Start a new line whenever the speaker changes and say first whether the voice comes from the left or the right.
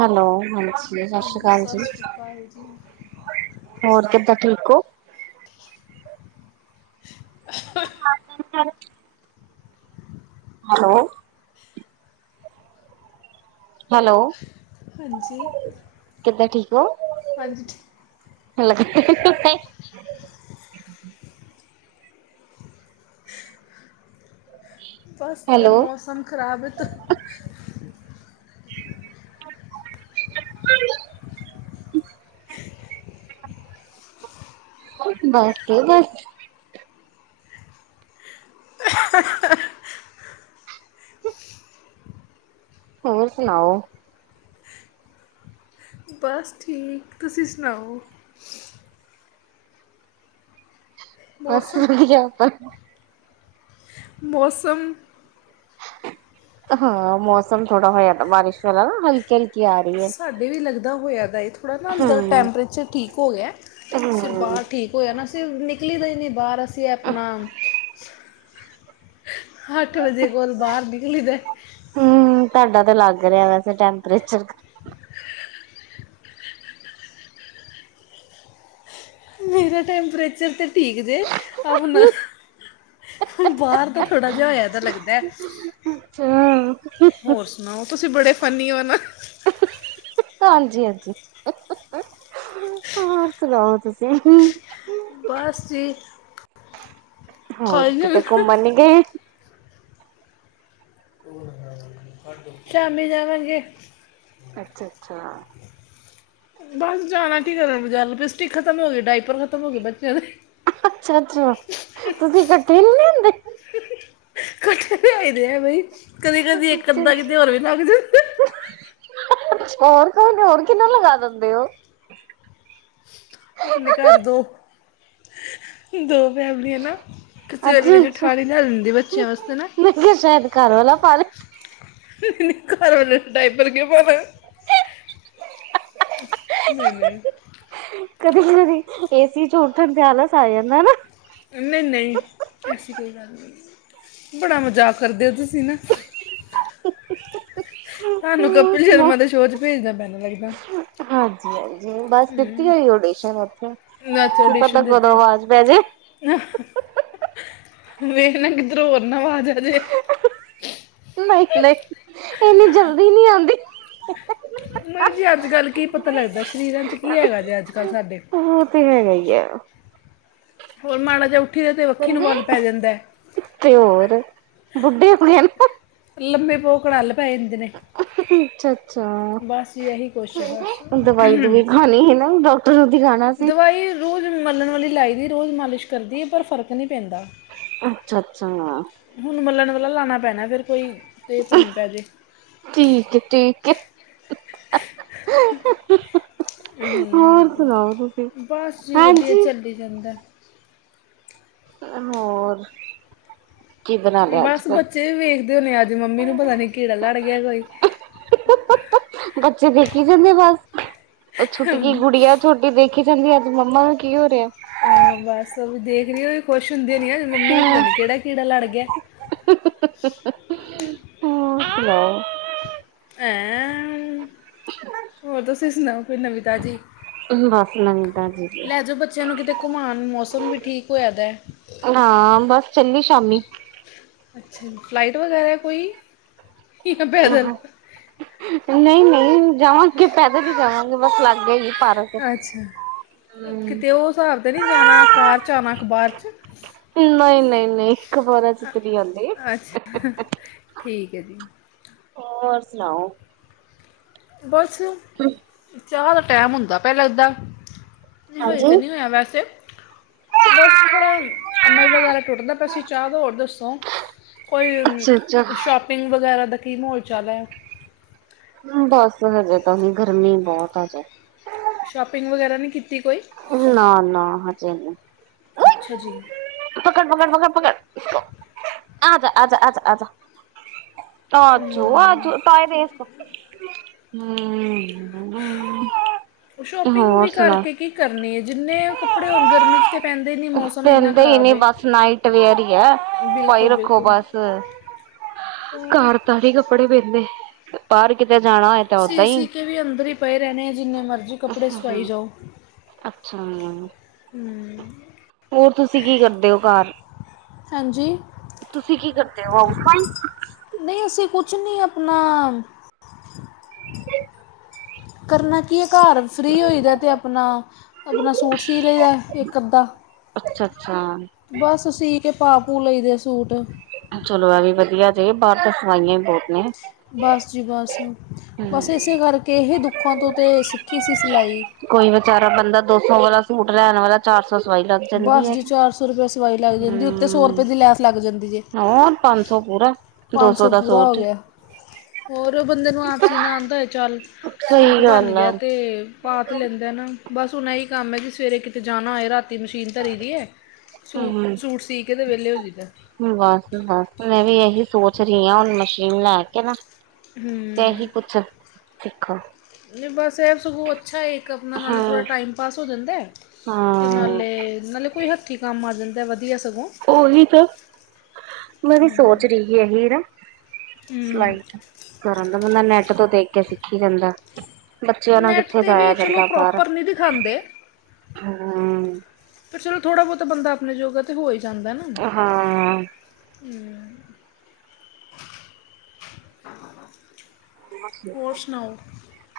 right: Hello ਹਾਂਜੀ ਸਤਿ ਸ਼੍ਰੀ
left: ਹਾਂਜੀ
right: ਅਕਾਲ
left: ਸਤਿ
right: ਜੀ।
left: ਸ਼੍ਰੀ ਅਕਾਲ ਜੀ
right: ਹੋਰ ਕਿਦਾਂ ਠੀਕ ਹੋ। ਹਾਂਜੀ ਫੇਰ ਹੈਲੋ ਹੈਲੋ
left: ਹਾਂਜੀ
right: ਕਿੱਦਾਂ ਠੀਕ ਹੋ
left: ਹਾਂਜੀ
right: ਹੈਲ ਹ
left: ਬਸ ਮੌਸਮ ਖਰਾਬ ਤਾਂ
right: ਬੱਸ ਬੱਸ [unintelligible] ਹੋਰ ਸੁਣਾਓ
left: ਬਸ ਠੀਕ ਤੁਸੀਂ ਸੁਣਾਓ।
right: ਬਸ
left: ਮੌਸਮ
right: ਠੀਕ ਆਪਾ।
left: ਮੌਸਮ।
right: ਹਾਂ ਮੌਸਮ ਥੋੜਾ ਹੋ ਜਾਂਦਾ ਬਾਰਿਸ਼ ਵਾਲਾ ਨਾ ਹਲਕਾ। [unintelligible] [unintelligible]
left: ਸਾਡੇ ਵੀ ਲੱਗਦਾ ਹੋਇਆ ਤਾਂ ਇਹ ਥੋੜ੍ਹਾ ਨਾ ਅੰਦਰ
right: ਹਮ
left: ਟੈਂਪਰੇਚਰ ਠੀਕ ਹੋ ਗਿਆ ਫਿਰ
right: ਹਮ
left: ਬਾਹਰ। ਠੀਕ ਹੋਇਆ ਨਾ ਅਸੀਂ ਨਿਕਲੀ ਦਾ ਹੀ ਨਹੀਂ ਬਾਹਰ ਅਸੀਂ ਆਪਣਾ ਅੱਠ ਵਜੇ ਕੋਲ ਬਾਹਰ ਨਿਕਲੀ ਦਾ।
right: ਹਮ ਤੁਹਾਡਾ ਤੇ ਲੱਗ ਰਿਹਾ ਵੈਸੇ ਟੈਂਪਰੇਚਰ।
left: ਮੇਰਾ ਟੈਂਪਰੇਚਰ ਤਾਂ ਠੀਕ ਜੇ ਆਪਣਾ ਬਾਹਰ ਤਾਂ ਥੋੜ੍ਹਾ ਜਿਹਾ ਹੋਇਆ ਤਾਂ ਲੱਗਦਾ।
right: ਹਹ
left: ਹੋਰ ਸੁਣਾਓ ਤੁਸੀਂ ਬੜੇ ਫੰਨੀ ਆਨ
right: ਹਾਂਜੀ ਹਾਂਜੀ ਹੋਰ ਸੁਣਾਓ ਤੁਸੀਂ?
left: ਬਸ ਜੀ।
right: ਹੋਰ
left: ਖਾਈ
right: ਕਿਤੇ
left: ਜਾਂਦੇ
right: ਘੁੰਮਣ ਨਹੀਂ ਗਏ?
left: ਸ਼ਾਮੀ ਜਾਵਾਂਗੇ।
right: ਅੱਛਾ ਅੱਛਾ।
left: ਬਸ ਜਾਣਾ ਕੀ ਕਰਨ ਬਜ਼ਾਰ ਲਿਪਸਟਿਕ ਖਤਮ ਹੋ ਗਏ ਡਾਇਪਰ ਖਤਮ ਹੋ ਗਏ ਬੱਚਿਆਂ ਦੇ।
right: ਅੱਛਾ ਅੱਛਾ ਤੁਸੀਂ ਇਕੱਠੇ ਨਹੀ ਲਿਆਂਦੇ।
left: ਇਕਠੇ ਹੋਈ ਦਾ ਬਈ ਕਦੀ ਕਦੀ ਇੱਕ
right: ਅੱਛਾ-ਅੱਛਾ,
left: ਅੱਧਾ ਕਿਤੇ ਹੋਰ ਵੀ ਲੱਗ ਜਾਂਦਾ।
right: ਹੋਰ ਕੋਈ ਨ ਹੋਰ ਕਿੰਨਾ ਲਗਾ ਦਿੰਦੇ ਹੋ।
left: ਆਪਣੇ ਘਰ ਦੋ ਦੋ ਫੈਮਲੀਆਂ ਨਾ। ਸਵੇਰੇ ਜਠਾਣੀ ਲੈ ਲੈਂਦੀ ਬੱਚਿਆਂ ਵਾਸਤੇ ਨਾ।
right: ਜਾਂ ਸ਼ਾਇਦ ਘਰ ਵਾਲਾ ਪਾ।
left: ਘਰ ਵਾਲੇ ਨੂੰ ਡਿੱਪਰ ਕਿਉਂ ਪਾਣਾ? ਨਹੀਂ ਨਹੀਂ।
right: ਕਦੀ ਕਦੀ ਏਸੀ ਚ ਉਠਣ ਤੇ ਆਲਸ ਆ ਜਾਂਦਾ ਨਾ।
left: ਨਹੀਂ ਨਹੀਂ ਐਸੀ ਕੋਈ ਗੱਲ ਨਹੀਂ। ਬੜਾ ਮਜ਼ਾਕ ਕਰਦੇ ਹੋ ਤੁਸੀਂ ਨਾ। ਤੁਹਾਨੂੰ
right: ਹਮ।
left: ਕਪਿਲ ਸ਼ਰਮਾ ਦੇ ਸ਼ੋਅ ਚ ਭੇਜਣਾ ਪੈਣਾ ਲੱਗਦਾ।
right: ਹਾਂਜੀ ਹਾਂਜੀ ਬਸ ਦਿੱਤੀ
left: ਹਮ,
right: ਹੋਈ ਓਡੀਸ਼ਨ ਉਥੇ
left: ਨਾ ਤੇ
right: ਕੀ ਪਤਾ ਕਦੋਂ
left: ਦਿੱਤੀ
right: ਅਵਾਜ਼ ਪੈ ਜੇ।
left: ਵੇਖ ਨਾ ਕਿਧਰੋਂ ਹੋਰ ਨਾ ਆਵਾਜ਼ ਆਜੇ।
right: ਨਹੀਂ ਨਹੀਂ ਇੰਨੀ ਜਲਦੀ ਨੀ ਆਉਂਦੀ।
left: ਨਹੀਂ ਜੀ ਅੱਜ ਕੱਲ੍ਹ ਕੀ ਪਤਾ ਲੱਗਦਾ ਸਰੀਰਾਂ ਚ ਕੀ ਹੈਗਾ ਜੇ ਅੱਜ ਕੱਲ੍ਹ ਸਾਡੇ।
right: ਇਹ ਤੇ ਹੈਗਾ ਹੀ ਹੈ।
left: ਹੋਰ ਮਾੜਾ ਜਾ ਉੱਠੀ ਦਾ ਤਾਂ ਵੱਖੀ ਨੂੰ ਵੱਲ ਪੈ ਜਾਂਦਾ।
right: ਤੇ ਹੋਰ ਬੁੱਢੇ ਹੋ ਗਏ ਨਾ।
left: ਲੰਮੇ ਪਓ ਕੜੱਲ ਪੈ ਜਾਂਦੇ ਨੇ।
right: ਅੱਛਾ ਅੱਛਾ
left: ਬਸ ਜੀ ਇਹੀ ਕੁਛ ਹੈ ਬਸ
right: ਦਵਾਈ ਦੁਵਈ ਖਾਣੀ ਹੈ ਨਾ ਡਾਕਟਰ। ਨੂੰ ਦਿਖਾਣਾ ਸੀ
left: ਦਵਾਈ ਰੋਜ਼ ਮਲਣ ਵਾਲੀ ਲਾਈ ਦੀ ਰੋਜ਼ ਮਾਲਿਸ਼ ਕਰਦੀ ਪਰ ਫਰਕ ਨਹੀਂ ਪੈਂਦਾ।
right: ਅੱਛਾ ਅੱਛਾ।
left: ਹੁਣ ਮੱਲਣ ਵਾਲਾ ਲਾਣਾ ਪੈਣਾ ਫਿਰ ਕੋਈ ਫਿਰ ਧਰਨ ਪੈ ਜੇ।
right: ਠੀਕ ਹੈ, ਠੀਕ ਹੈ। ਹੋਰ
left: ਹਮ,
right: ਸੁਣਾਓ, ਤੁਸੀਂ
left: ਬਸ ਜੀ ਵਧੀਆ
right: ਹਾਂਜੀ?
left: ਚੱਲੀ ਜਾਂਦਾ।
right: ਹੋਰ? ਕੀ ਬਣਾ ਲਿਆ ਅੱਜ
left: ਬਸ
right: ਫਿਰ
left: ਬੱਚੇ ਵੀ ਵੇਖਦੇ ਹੋਣੇ ਅੱਜ ਮੰਮੀ ਨੂੰ ਪਤਾ ਨੀ ਕੀੜਾ ਲੜ ਗਿਆ ਕੋਈ।
right: ਬੱਚੇ ਦੇਖ ਹੀ ਜਾਂਦੇ ਬਸ। ਉਹ ਛੁਟਕੀ ਗੁੜੀਆਂ। ਛੋੱਟੀ ਦੇਖੀ ਜਾਂਦੀ ਅੱਜ ਮੰਮਾ ਦਾ ਕੀ ਹੋ ਰਿਹਾ।
left: ਹਾਂ ਬਸ ਉਹ ਵੀ ਦੇਖ ਰਹੀ ਹੋਨੀ ਆ ਖੁਸ਼ ਹੁੰਦੀ ਹੋਣੀ ਆ ਮੰਮੀ ਨੂੰ ਪਤਾ ਨਹੀਂ ਕਿਹੜਾ ਕੀੜਾ ਲੜ ਗਿਆ।
right: ਹਾਂ ਸੁਣਾਓ
left: ਹੈਂ ਹੋਰ ਤੁਸੀਂ ਸੁਣਾਓ ਕੋਿਰ ਨਵਿਤਾ ਜੀ
right: ਬਸ ਨਵੀਂ ਤਾਜੀ ਜੀ
left: ਲੈ ਜਾਓ ਬੱਚਿਆਂ ਨੂੰ ਕਿਤੇ ਘੁਮਾਉਣ ਮੌਸਮ ਵੀ ਠੀਕ ਹੋਇਆ ਦਾ
right: ਹਾਂ ਬਸ ਚੱਲੀ ਸ਼ਾਮੀ
left: ਅੱਛਾ ਜ ਫਲਾਈਟ ਵਗੈਰਾ ਹੈ ਕੋਈ ਜਾਂ ਪੈਦਲ
right: ਨਹੀਂ ਨਹੀਂ ਜਾਵਾਂਗੇ ਪੈਦਲ ਹੀ ਜਾਵਾਂਗੇ ਬਸ ਲੱਗੇ ਹੀ ਹੈ।
left: ਅੱਛਾ ਕਿਤੇ ਤੇ ਉਹ ਹਿਸਾਬ ਤੇ ਨਹੀਂ ਜਾਣਾ ਕਾਰ ਚ ਆਣਾ ਅਖਬਾਰ 'ਚ।
right: ਨਹੀਂ, ਨਹੀਂ, ਨਹੀਂ। ਖਬਰਾਂ ਚ ਤੇ ਨਹੀਂ ਆਉਂਦੀ
left: ਅੱਛਾ, ਠੀਕ ਹੈ ਜੀ।
right: ਹੋਰ ਸੁਣਾਓ?
left: ਬੱਸ।
right: ਹਮ।
left: ਚਾਹ ਦਾ ਟੈਮ ਹੁੰਦਾ ਪਿਆ ਲੱਗਦਾ ਨਹੀਂ ਹਜੇ
right: ਹਾਂਜੀ
left: ਤਾਂ ਨਹੀਂ ਹੋਇਆ ਵੈਸੇ। ਬਸ ਥੋੜਾ ਅਮਲ ਵਗੈਰਾ ਟੁਟਦਾ ਪਿਆ ਸੀ ਚਾਹ ਤਾਂ ਹੋਰ ਦੱਸੋ। ਕੋਈ
right: ਅੱਛਾ ਅੱਛਾ
left: ਸ਼ੋਪਿੰਗ ਵਗੈਰਾ ਦਾ ਕੀ ਮਹੌਲ ਚੱਲ ਰਿਹਾ ਆ।
right: ਬਸ ਹਜੇ ਤਾਂ ਗਰਮੀ ਬਹੁਤ ਆ ਹਜੇ।
left: ਸ਼ੋਪਿੰਗ ਵਗੈਰਾ ਨਹੀਂ ਕੀਤੀ ਕੋਈ
right: ਨਾ ਨਾ ਹਜੇ ਨ
left: ਅੱਛਾ ਜੀ
right: ਪਕੜ ਪਕੜ ਪਕੜ ਪਕੜ ਆ ਅ ਅ ਅ ਆਜੋ
left: ਹੂੰ
right: ਆਜੋ ਟਾਈਮ ਵੇਸਟ ਨਾ ਕਰ
left: ਉਹ ਸ਼ੋਪਿੰਗ ਵੀ ਕਰਕੇ ਕੀ ਕਰਨੀ ਹੈ ਜਿੰਨੇ ਕੱਪੜੇ ਹੋਣ ਗਰਮੀ ' ਤਾਂ ਪੈਂਦੇ ਨਹੀਂ ਮੌਸਮ ਇੰਨਾ
right: ਪੈਂਦੇ
left: ਖਰਾਬ ਹੈ
right: ਬਸ ਨਾਈਟ ਵੇਅਰ ਹੈ ਭਈ
left: ਬਿਲਕੁਲ
right: ਰੱਖੋ
left: ਬਿਲਕੁਲ
right: ਬੱਸ
left: ਤਾਂ
right: ਘਰ ਤ ਹੀ ਕੱਪੜੇ ਪੈਂਦੇ ਬਾਹਰ ਕਿਤੇ ਜਾਣਾ ਤਾਂ
left: ਸੀ
right: ਓਦਾਂ ਹੀ।
left: ਸੀ ਕੇ ਵੀ ਅੰਦਰ ਹੀ ਪਏ ਰਹਿਣੇ ਆ ਜਿੰਨੇ ਮਰਜ਼ੀ ਕੱਪੜੇ ਸਵਾਈ ਜਾਓ
right: ਅੱਛਾ
left: ਹਮ
right: ਹੋਰ ਤੁਸੀਂ ਕੀ ਕਰਦੇ ਹੋ ਘਰ
left: ਹਾਂਜੀ
right: ਤੁਸੀਂ ਕੀ ਕਰਦੇ ਹੋ
left: ਨਹੀਂ ਅਸੀਂ ਕੁਛ ਨਹੀਂ ਆਪਣਾ
right: ਹ
left: ਕਰਨਾ ਕੀ ਹੈ ਘਰ ਫ੍ਰੀ ਹੋ ਦਾ ਅਤੇ ਆਪਣਾ ਆਪਣਾ ਸਟ ਸੀ ਲਈ ਦਾ ਇੱਕ ਅਧਾ
right: ਅੱਛਾ-ਅੱਛਾ
left: ਬਸ ਸੀ ਕਿ ਪਾ ਪੂ ਲਈ ਦੇ ਸੂਟ
right: ਚਲੋ ਐ ਵੀ ਵਧੀਆ ਜ ਬਾਹਰ ਤਾਂ ਸਵਾਂਈਆਂ ਵੀ ਬਹੁਤ ਨੇ
left: ਬਸ ਜੀ ਬਸ ਬਸ
right: ਹੂੰ।
left: ਇਸੇ ਕਰਕੇ ਇਹ ਦੁੱਖਾਂ ਤੋਂ ਤਾਂ ਸਿੱਖੀ ਸੀ ਸਿਲਾਈ
right: ਕੋਈ ਵਿਚਾਰਾ ਬੰਦਾ ਦੋ ਸੌ ਵਾਲਾ ਸੂਟ ਲੈਣ ਵਾਲਾ ਚਾਰ ਸੌ ਸਵਾਈ ਲੱਗ ਜਾਂਦੀ
left: ਬਸ
right: ਹੈ
left: ਜੀ ਰੁਪਏ ਸਵਾਈ ਲੱਗ
right: ਤੇ
left: ਜਾਂਦੀ ਉੱਤੇ
right: ਹਮ
left: ਰੁਪਏ ਦੀ ਲੈਸ ਲੱਗ ਜਾਂਦੀ ਜੇ
right: ਹੋਰ ਪੰਜ ਸੌ ਪੂਰਾ ਦੋ ਸੌ ਦਾ
left: ਪੂਰਾ ਹੋ
right: ਸੋਟ
left: ਗਿਆ ਹੋਰ ਬੰਦੇ ਨੂੰ ਆਪ ਸੀਨਾ ਆਉਂਦਾ ਹੋਏ ਚੱਲ ਸੂਟ
right: ਸਹੀ
left: ਬਣ
right: ਗੱਲ ਆ।
left: ਗਿਆ ਅਤੇ ਪਾ ਤ ਲੈਂਦੇ ਹਨ ਬਸ ਹੁਣ ਇਹੀ ਕੰਮ ਹੈ ਕਿ ਸਵੇਰੇ ਕਿਤੇ ਜਾਣਾ ਹੋਏ ਰਾਤੀ ਦੀ ਮਸ਼ੀਨ ਧਰੀ ਦੀ ਹੈੂ ਸੂਟ ਸੀ ਕੇ ਵਹਲੇ ਹੋ ਜਾਂਦਾ
right: ਬਸ ਬਸ ਮੈਂ ਵੀ ਇਹੀ ਸੋਚ ਰਹੀ ਹਾਂ ਹੁਣ ਮਸ਼ੀਨ ਲੈ ਕੇ ਨਾ ਤੇ ਇਹੀ
left: ਹੂੰ
right: ਕੁਛ ਸਿੱਖੋ
left: ਬਸ ਇਹ ਸੁਗੋਂ ਅੱਛਾ ਹੈ ਇੱਕ ਆਪਣਾ ਨਾਲ
right: ਹਾਂ।
left: ਹਾ ਟਾਈਮ ਪਾਸ ਹੋ ਜਾਂਦਾ
right: ਹਾਂ
left: ਅਤੇ ਨਾਲੇ ਨਾਲੇ ਕੋਈ ਹੱਥੀਂ ਕੰਮ ਆ ਜਾਂਦਾ ਵਧੀਆ ਸਗੋਂ
right: ਹੀ ਤਾਂ ਮੈ ਵੀ ਸੋਚ ਰਹੀ ਇਹੀ ਨਾ
left: ਹੂੰ
right: ਸਲਾਈ ਕਰਨ ਦਾ ਬੰਦਾ ਨੈੱਟ ਤੋਂ ਦੇਖ ਕੇ ਸਿੱਖੀ ਜਾਂਦਾ। ਬੱਚਿਆਂ ਨੂੰ
left: ਨੈਟ
right: ਕਿੱਥੇ
left: ਤੇ
right: ਜਾਇਆ
left: ਵੀ ਚਲੋ
right: ਜਾਂਦਾ ਬਾਹਰ
left: ਪ੍ਰੋਪਰ ਨਹੀਂ ਦਿਖਾਉਂਦੇ
right: ਹੂੰ।
left: ਪਰ ਚਲੋ ਥੋੜ੍ਹਾ ਬਹੁਤਾ ਬੰਦਾ ਆਪਣੇ ਯੋਗਾ ਤੇ ਹੋ ਹੀ ਜਾਂਦਾ ਆ।
right: ਹਾਂ
left: [inaudible] ਹੋਰ ਸੁਣਾਓ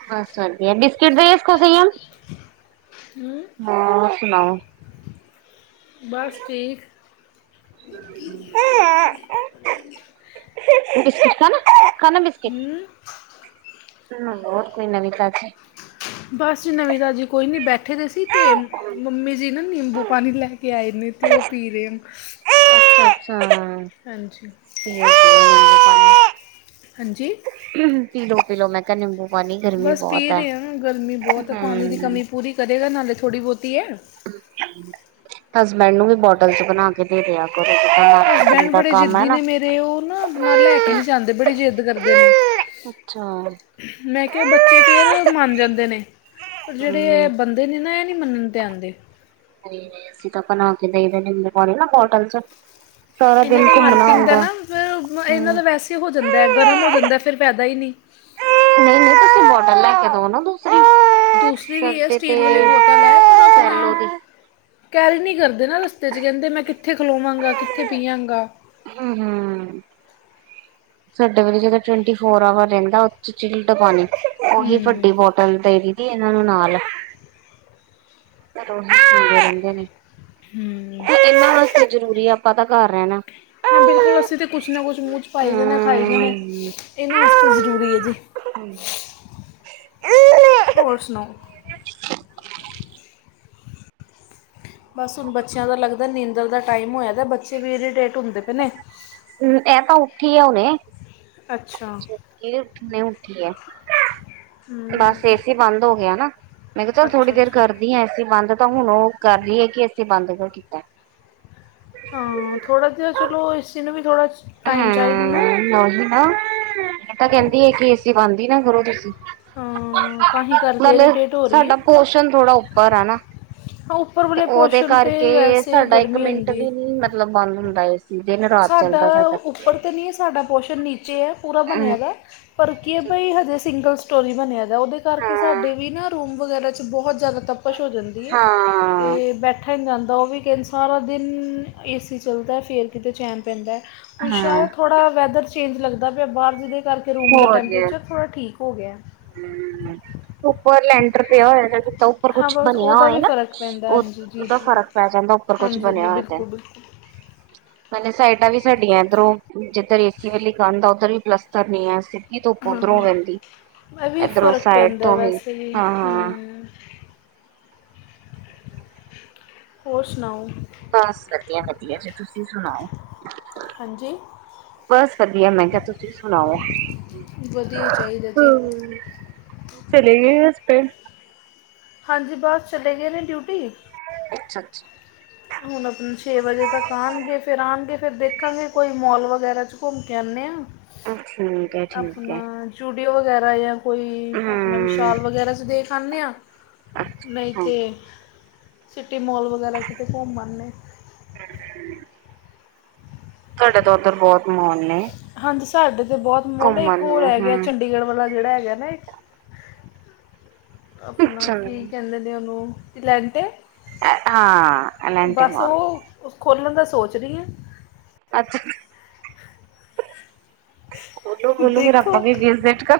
right: ਬਸ ਵਧੀਆ ਬਿਸਕਿਟ ਦਿਓ ਇਸਕੋ ਸੰਯਮ
left: ਹੂੰ
right: ਹਾਂ ਸੁਣਾਓ
left: ਬਸ ਠੀਕ
right: ਦੁੱਧ ਪੀਤਾ ਖਾ ਨਾ ਬਿਸਕੁਟ
left: ਹੂੰ
right: ਹਮ ਹੋਰ ਕੋਈ ਨਵੀਂ ਕਜੇ
left: ਬਸ ਜੀ ਨਵੀਂ ਤਾਂਜੀ ਕੋਈ ਨਹੀਂ ਬੈਠੇ ਦੇ ਸੀ ਤੇ ਮੰਮੀ ਜੀ ਨਾ ਨਿੰਬੂ ਪਾਣੀ ਲੈ ਕੇ ਆਏ ਨੇ ਅਤੇ ਉਹ ਪੀ ਰਹੇ
right: ਹ
left: ਹਾਂਜੀ ਹਾਂਜੀ
right: ਪੀਲੋ- ਪੀਲੋ ਮੈਂ ਕਿਹਾ ਨਿੰਬੂ ਪਾਣੀ ਗਰਮੀ
left: ਬਸ
right: ਬਹੁਤ
left: ਪੀ
right: ਹੈ।
left: ਰਹੇ ਹਾਂ ਨਾ ਗਰਮੀ ਬਹੁਤ ਪਾਣੀ ਦੀ
right: ਹਮ।
left: ਕਮੀ ਪੂਰੀ ਕਦੇ ਨਾਲੇ ਥੋੜ੍ਹੀ ਬਹੁਤੀ ਐ।
right: ਹਸਬੈਂਡ ਨੂੰ ਵੀ ਬੋਟਲ 'ਚ ਬਣਾ ਕੇ ਦੇ ਦਿਆ [inaudible]
left: ਹਸਬੈਂਡ
right: ਦਾ
left: ਬੜੇ
right: ਕੰਮ ਹੈ
left: ਜਿੱਦੀ
right: ਨਾ।
left: ਨੇ ਮੇਰੇ ਉਹ ਨਾ ਆਪਣਾ ਲੈ ਕੇ ਨਹੀਂ ਜਾਂਦੇ ਬੜੀ ਜਿੱਦ ਕਰਦੇ ਨੇ।
right: ਅੱਛਾ
left: ਮੈਂ ਕਿਹਾ ਬੱਚੇ ਫੇਰ ਮੰਨ ਜਾਂਦੇ ਨੇ ਪਰ ਜਿਹੜੇ ਇਹ
right: ਹਮ
left: ਬੰ ਦੇ ਨਾ ਨ ਨਹੀਂ ਮੰਨਣ ਤੇ ਆਂਦੇ।
right: ਸੀਂ ਤਾਂ ਬਣਾ ਕੇ ਦੇਈ ਦੇ ਨਿੰਬੂ ਪਾਣੀ ਨਾ ਬੋਟਲ 'ਚ ਸਾਰਾ
left: ਇਹਨਾਂ
right: ਦਿਨ
left: ਦਾ
right: ਘੁੰਮਣਾ
left: ਮਾਰਕੀਟਿੰਗ ਦਾ
right: ਹੁੰਦਾ
left: ਨਾ ਫਿਰ ਇਹਨਾਂ
right: ਹਮ।
left: ਦਾ ਵੈਸੇ ਹੀ ਹੋ ਜਾਂਦਾ ਗਰਮ ਹੋ ਜਾਂਦਾ ਫਿਰ ਪੈਦਾ ਹੀ ਨਹੀਂ।
right: ਨਹੀਂ-ਨਹੀਂ ਤੁਸੀਂ ਬੋਟਲ ਲੈ ਕੇ ਦੋ ਨਾ ਦੂਸਰੀ [inaudible]
left: ਦੂਸਰੀ ਵੀ ਹੈ
right: ਸਾਡੇ ਤੇ
left: ਸਟੀਲ ਵਾਲੀ ਬੋਤਲ ਹੈ ਪਰ ਆਪਣਾ
right: ਸੈਲੋ ਦੀ
left: ਕੈਰੀ ਨਹੀਂ ਕਰਦੇ ਨਾ ਰਸਤੇ 'ਚ ਕਹਿੰਦੇ ਮੈਂ ਕਿੱਥੇ ਖਲੋਵਾਂਗਾ ਕਿੱਥੇ ਪਿਆਂਗਾ।
right: ਹੂੰ -ਹੂੰ ਸਾਡੇ ਵੇ ਜਦੋਂ ਟਵੰਟੀ ਫੋਰ ਆਵਰ ਰਹਿੰਦਾ ਉਹ ਚੀਲਡ ਪਾਣੀ ਉਹੀ
left: ਹੂੰ
right: ਵੱਡੀ ਬੋਤ ਤਲ ਦੇਦੀ ਇਹਨਾਂ ਨੂੰ ਨਾਲ ਰਹਿੰਦੇ ਨੇ। [inaudible]
left: ਹੂੰ
right: ਤੇ ਇਹਨਾਂ ਵਾਸਤੇ ਜਰੂਰੀ ਆਪਾਂ ਤਾਂ ਘਰ ਰਹਿਣਾ।
left: ਹਾਂ ਬਿਲਕੁਲ ਅਸੀਂ ਤਾਂ ਕੁਛ ਨਾ ਕੁਛ ਮੂੰਹ 'ਚ ਪਾਈ ਜਾਣਾ ਖਾਈ ਜਾਣੇ।
right: ਹਮ
left: ਇਹਨਾਂ ਵਾਸਤੇ ਜ਼ਰੂਰੀ ਹੈ ਜੀ ਹੋਰ ਸੁਣਾਓ।
right: [inaudible]
left: ਬਸ ਹੁਣ ਬੱਚਿਆਂ ਦਾ ਲੱਗਦਾ ਨੀਂਦਰ ਦਾ ਟਾਈਮ ਹੋਇਆ ਤਾਂ ਬੱਚੇ ਵੀ ਇਰੀਟੇਟ ਹੁੰਦੇ ਭੈ ਨੇ।
right: ਹੂੰ ਇਹ ਤਾਂ ਉੱਠੀ ਆ ਹੁਨੇ।
left: ਅੱਛਾ
right: ਇਹ ਹੁਣੇ ਉੱਠੀ ਹੈ। ਬਸ
left: ਹਮ,
right: ਏਸੀ ਬੰਦ ਹੋ ਗਿਆ ਨਾ ਮੈਂ ਕਿਹਾ ਚੱਲ ਥੋੜੀ
left: ਅੱਛਾ
right: ਦੇਰ
left: ਅੱਛਾ
right: ਕਰਦੀ ਹਾਂ ਏਸੀ ਬੰਦ ਤਾਂ ਹੁਣ ਉਹ ਕਰ ਰਹੀ ਹੈ ਕਿ ਏਸੀਂ ਬੰਦ ਕਿਉ ਕਰ ਕੀਤਾ।
left: ਥੋੜ੍ਹਾ ਜਿਹਾ ਚਲੋ ਇਸਏ ਸੀ ਨੂੰ ਵੀ ਥੋੜ੍ਹਾ ਟਾਈਮ ਚਾਹੀਦਾ ਨਾ
right: ਹੂੰ ਨਹੀਂ ਨਾ ਇਹ ਤਾਂ ਕਹਿੰਦੀ ਹੈ ਕਿ ਏਸੀ ਬਣਦੀ ਨਾ ਕਰੋ ਤੁਸੀਂ
left: ਹਾਂ ਤਾਂ ਹੀ ਕਰਕੇ
right: ਮਤਲਬ
left: ਇਰੀਟੇਟ ਹੋ
right: ਸਾਡਾ ਪੋਸ਼ਣ ਥੋੜਾ ਉੱਪਰ ਹੈ ਨਾ।
left: ਹ
right: ਤੇ ਉਹਦੇ ਕਰਕੇ ਸਾਡਾ ਇੱਕ ਮਿੰਟ
left: ਹੁੰਦੀ ਹੈ
right: ਵੀ ਨੀ ਮਤਲਬ ਬੰਦ ਹੁੰਦਾ ਏ ਸ
left: ਸਾਡਾ ਉੱਪਰ ਤਾਂ ਨਹੀਂ ਹੈ ਸਾਡਾ ਪੋਸ਼ਣ ਨੀਚੇ ਹੈ ਪੂਰਾ ਬਣਿਆ
right: ਹਾਂ
left: ਦਾ। ਪਰ ਕੀ ਹੈ ਬਾਈ ਹਜੇ ਸਿੰਗਲ ਸਟੋਰੀ ਬਣਿਆ ਦਾ ਉਹਦੇ ਕਰਕੇ ਸਾਡੇ ਵੀ ਨਾ ਰੂਮ ਵਗੈਰਾ 'ਚ ਬਹੁਤ ਜ਼ਿਆਦਾ ਸਭ ਕੁਛ ਹੋ ਜਾਂਦੀ ਹੈ
right: ਹਾਂ
left: ਤੇ ਬੈਠ ਠਿਆ ਹੀ ਨਹੀਂ ਜਾਂਦਾ ਉਹ ਵੀ ਕਹਿੰਦਾ ਸਾਰਾ ਦਿਨ ਏ ਸੀ ਚੱਲਦਾ ਫੇਰ ਕਿਤੇ ਚੈਣ ਪੈਂਦਾ। ਹੁਣ
right: ਹਾਂ
left: ਸ਼ਾਇਦ ਥੋੜ੍ਹਾ ਵੈਦਰ ਚੇਂਜ ਲੱਗਦਾ ਪਿਆ ਬਾਹਰ ਜਿਹਦੇ ਕਰਕੇ ਰੂਮ ਦਾ
right: ਹੋਰ
left: ਟੈਂਪਰੇਚਰ ਥੋੜ੍ਹਾ ਠੀਕ ਹੋ ਗਿਆ
right: ਉੱਪਰ ਲੈਂਟਰ ਪਿਆ ਹੋਇਆ ਉੱਪਰ
left: ਹਾਂ
right: ਕੁਛ
left: ਬਸ
right: ਬਣਿਆ
left: ਉਹਦਾ
right: ਹੋਆ
left: ਵੀ
right: ਨਾ,
left: ਫਰਕ ਪੈਂਦਾ
right: ਉਹ
left: ਹਾਂਜੀ ਜੀ
right: ਉਹਦਾ
left: ਜੀ
right: ਫ਼ਰਕ ਪੈ ਜਾਂਦਾ ਉੱਪਰ ਕੁਛ
left: ਹਾਂਜੀ ਹਾਂਜੀ
right: ਬਣਿਆ ਹੋਆ ਤੇ
left: ਬਿਲਕੁਲ [inaudible]
right: ਮੇ ਸਾਈਡਾਂ ਵੀ ਸਾਡੀਆਂ ਇੱਧਰੋਂ ਜਿੱਧਰ ਏਸੀ ਵਾਲੀ ਕੰਧ ਉੱਧਰ ਵੀ ਪਲੱਸਤਰ ਨਹੀਂ ਹੈ ਸੀ। ਇਹ ਤੂੰ
left: ਹਾਂ
right: ਉੱਧਰੋਂ ਵਹਦੀ
left: ਇਹ ਵੀ ਫ਼ਰਕ ਪੈਂਦਾ ਵੈਸੇ ਵੀ
right: ਹਾਂ ਹਾਂ
left: ਹੂੰ।
right: [inaudible]
left: ਹੋਰ ਸੁਣਾਓ।
right: ਬਸ ਵਧੀਆ ਵਧੀਆ ਜ ਤੁਸੀਂ ਸੁਣਾਓ।
left: ਹਾਂਜੀ
right: ਬਸ ਵਧੀਆ ਮੈਂ ਕਿਹਾ ਤੁਸੀਂ ਸੁਣਾਓ।
left: ਦੀ ਚਾਹੀਦਾ ਜੀ।
right: ਚਲੇ ਗਏ ਉਸ ਪੇ
left: ਹਾਂਜੀ ਬਸ ਚਲੇ ਗਏ ਨੇ ਡਿਊਟੀ
right: ਅੱਛਾ, ਅੱਛਾ।
left: ਹੁਣ ਆਪ ਛੇ ਵਜੇ ਤੱਕ ਆਉਣਗੇ ਫਿਰ ਆਉਣਗੇ ਫਿਰ ਦੇਖਾਂਗੇ ਕੋਈ ਮੋਲ ਵਗੈਰਾ 'ਚ ਘੁੰਮ ਕੇ ਆਉਂਦੇ ਹਾਂ
right: ਠੀਕ ਹੈ ਠੀਕ
left: ਆਪਣਾ
right: ਹੈ
left: ਯੂਡੀਓ ਵਗੈਰਾ ਜਾਂ ਕੋਈ ਆਪਣਾ
right: ਹਮ
left: ਵਿਸ਼ਾਲ ਵਗੈਰਾ ਦੇਖ ਆਉਦੇ ਹਾਂ ਨਹੀਂ
right: ਅੱਛਾ ਅੱਛਾ
left: ਤਾਂ ਸਿਟੀ ਮੋਲ ਵਗੈਰਾ ਕਿਤੇ ਘੁੰਮ ਆਉਂਦੇ।
right: ਹਮ ਤੁਹਾਡੇ ਤਾਂ ਉੱਧਰ ਬਹੁਤ ਮਾਹੋਲ ਨੇ।
left: ਹਾਂਜੀ ਸਾਡੇ ਤਾਂ ਬਹੁਤ ਮੋਲ ਇੱਕ
right: ਘੁੰਮਣ
left: ਹੋਰ
right: ਨੂੰ
left: ਹੈਗਾ
right: ਹਮ
left: ਚੰਡੀਗੜ੍ਹ ਵਾਲਾ ਜਿਹੜਾ ਹੈਗਾ ਨਾ ਆਪਣਾ
right: ਅੱਛਾ
left: ਕੀ ਕਹਿੰਦੇ ਨੇ ਉਹਨੂੰ ਇਲੈਂਟੇ-
right: ਹਾਂ ਐਲੈਂਟੇ
left: ਬਸ
right: ਮੋਲ
left: ਉਹ ਖੋਲਣ ਦਾ ਸੋਚ ਰਹੀ ਆ
right: ਅੱਛਾ। ਬੋਲੋ-ਬੋਲੋ ਆਪਾਂ
left: ਦੇਖੋ
right: ਵੀ ਵੀੇਸ ਦੇਟ ਕਰ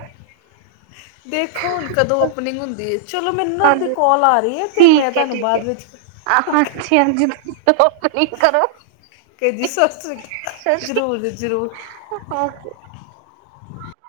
left: ਦੇਖੋ ਹੁਣ ਕਦੋਂ ਓਪਨਿੰਗ ਹੁੰਦੀ ਏ। ਚਲੋ ਮੈਨੂੰ ਦੀ ਕੋਲ ਆ ਰਹੀ ਹੈ ਅਤੇ ਮੈਂ ਤੁਹਾਨੂੰ ਬਾਅਦ ਵਿੱਚ
right: ਆ
left: ਓਕੇ
right: ਹਾਂਜੀ- ਹਾਂਜੀ ਤੁਸੀ ਉਪਨਿੰਗ ਕਰੋ
left: ਕੇ ਜੀ ਸਤਤ੍ਰੀ
right: ਸਤਿ ਸ਼੍ਰੀ
left: ਜ਼ਰੂਰ -ਜ਼ਰੂਰ।
right: ਅਕਾਲ ਓਕੇ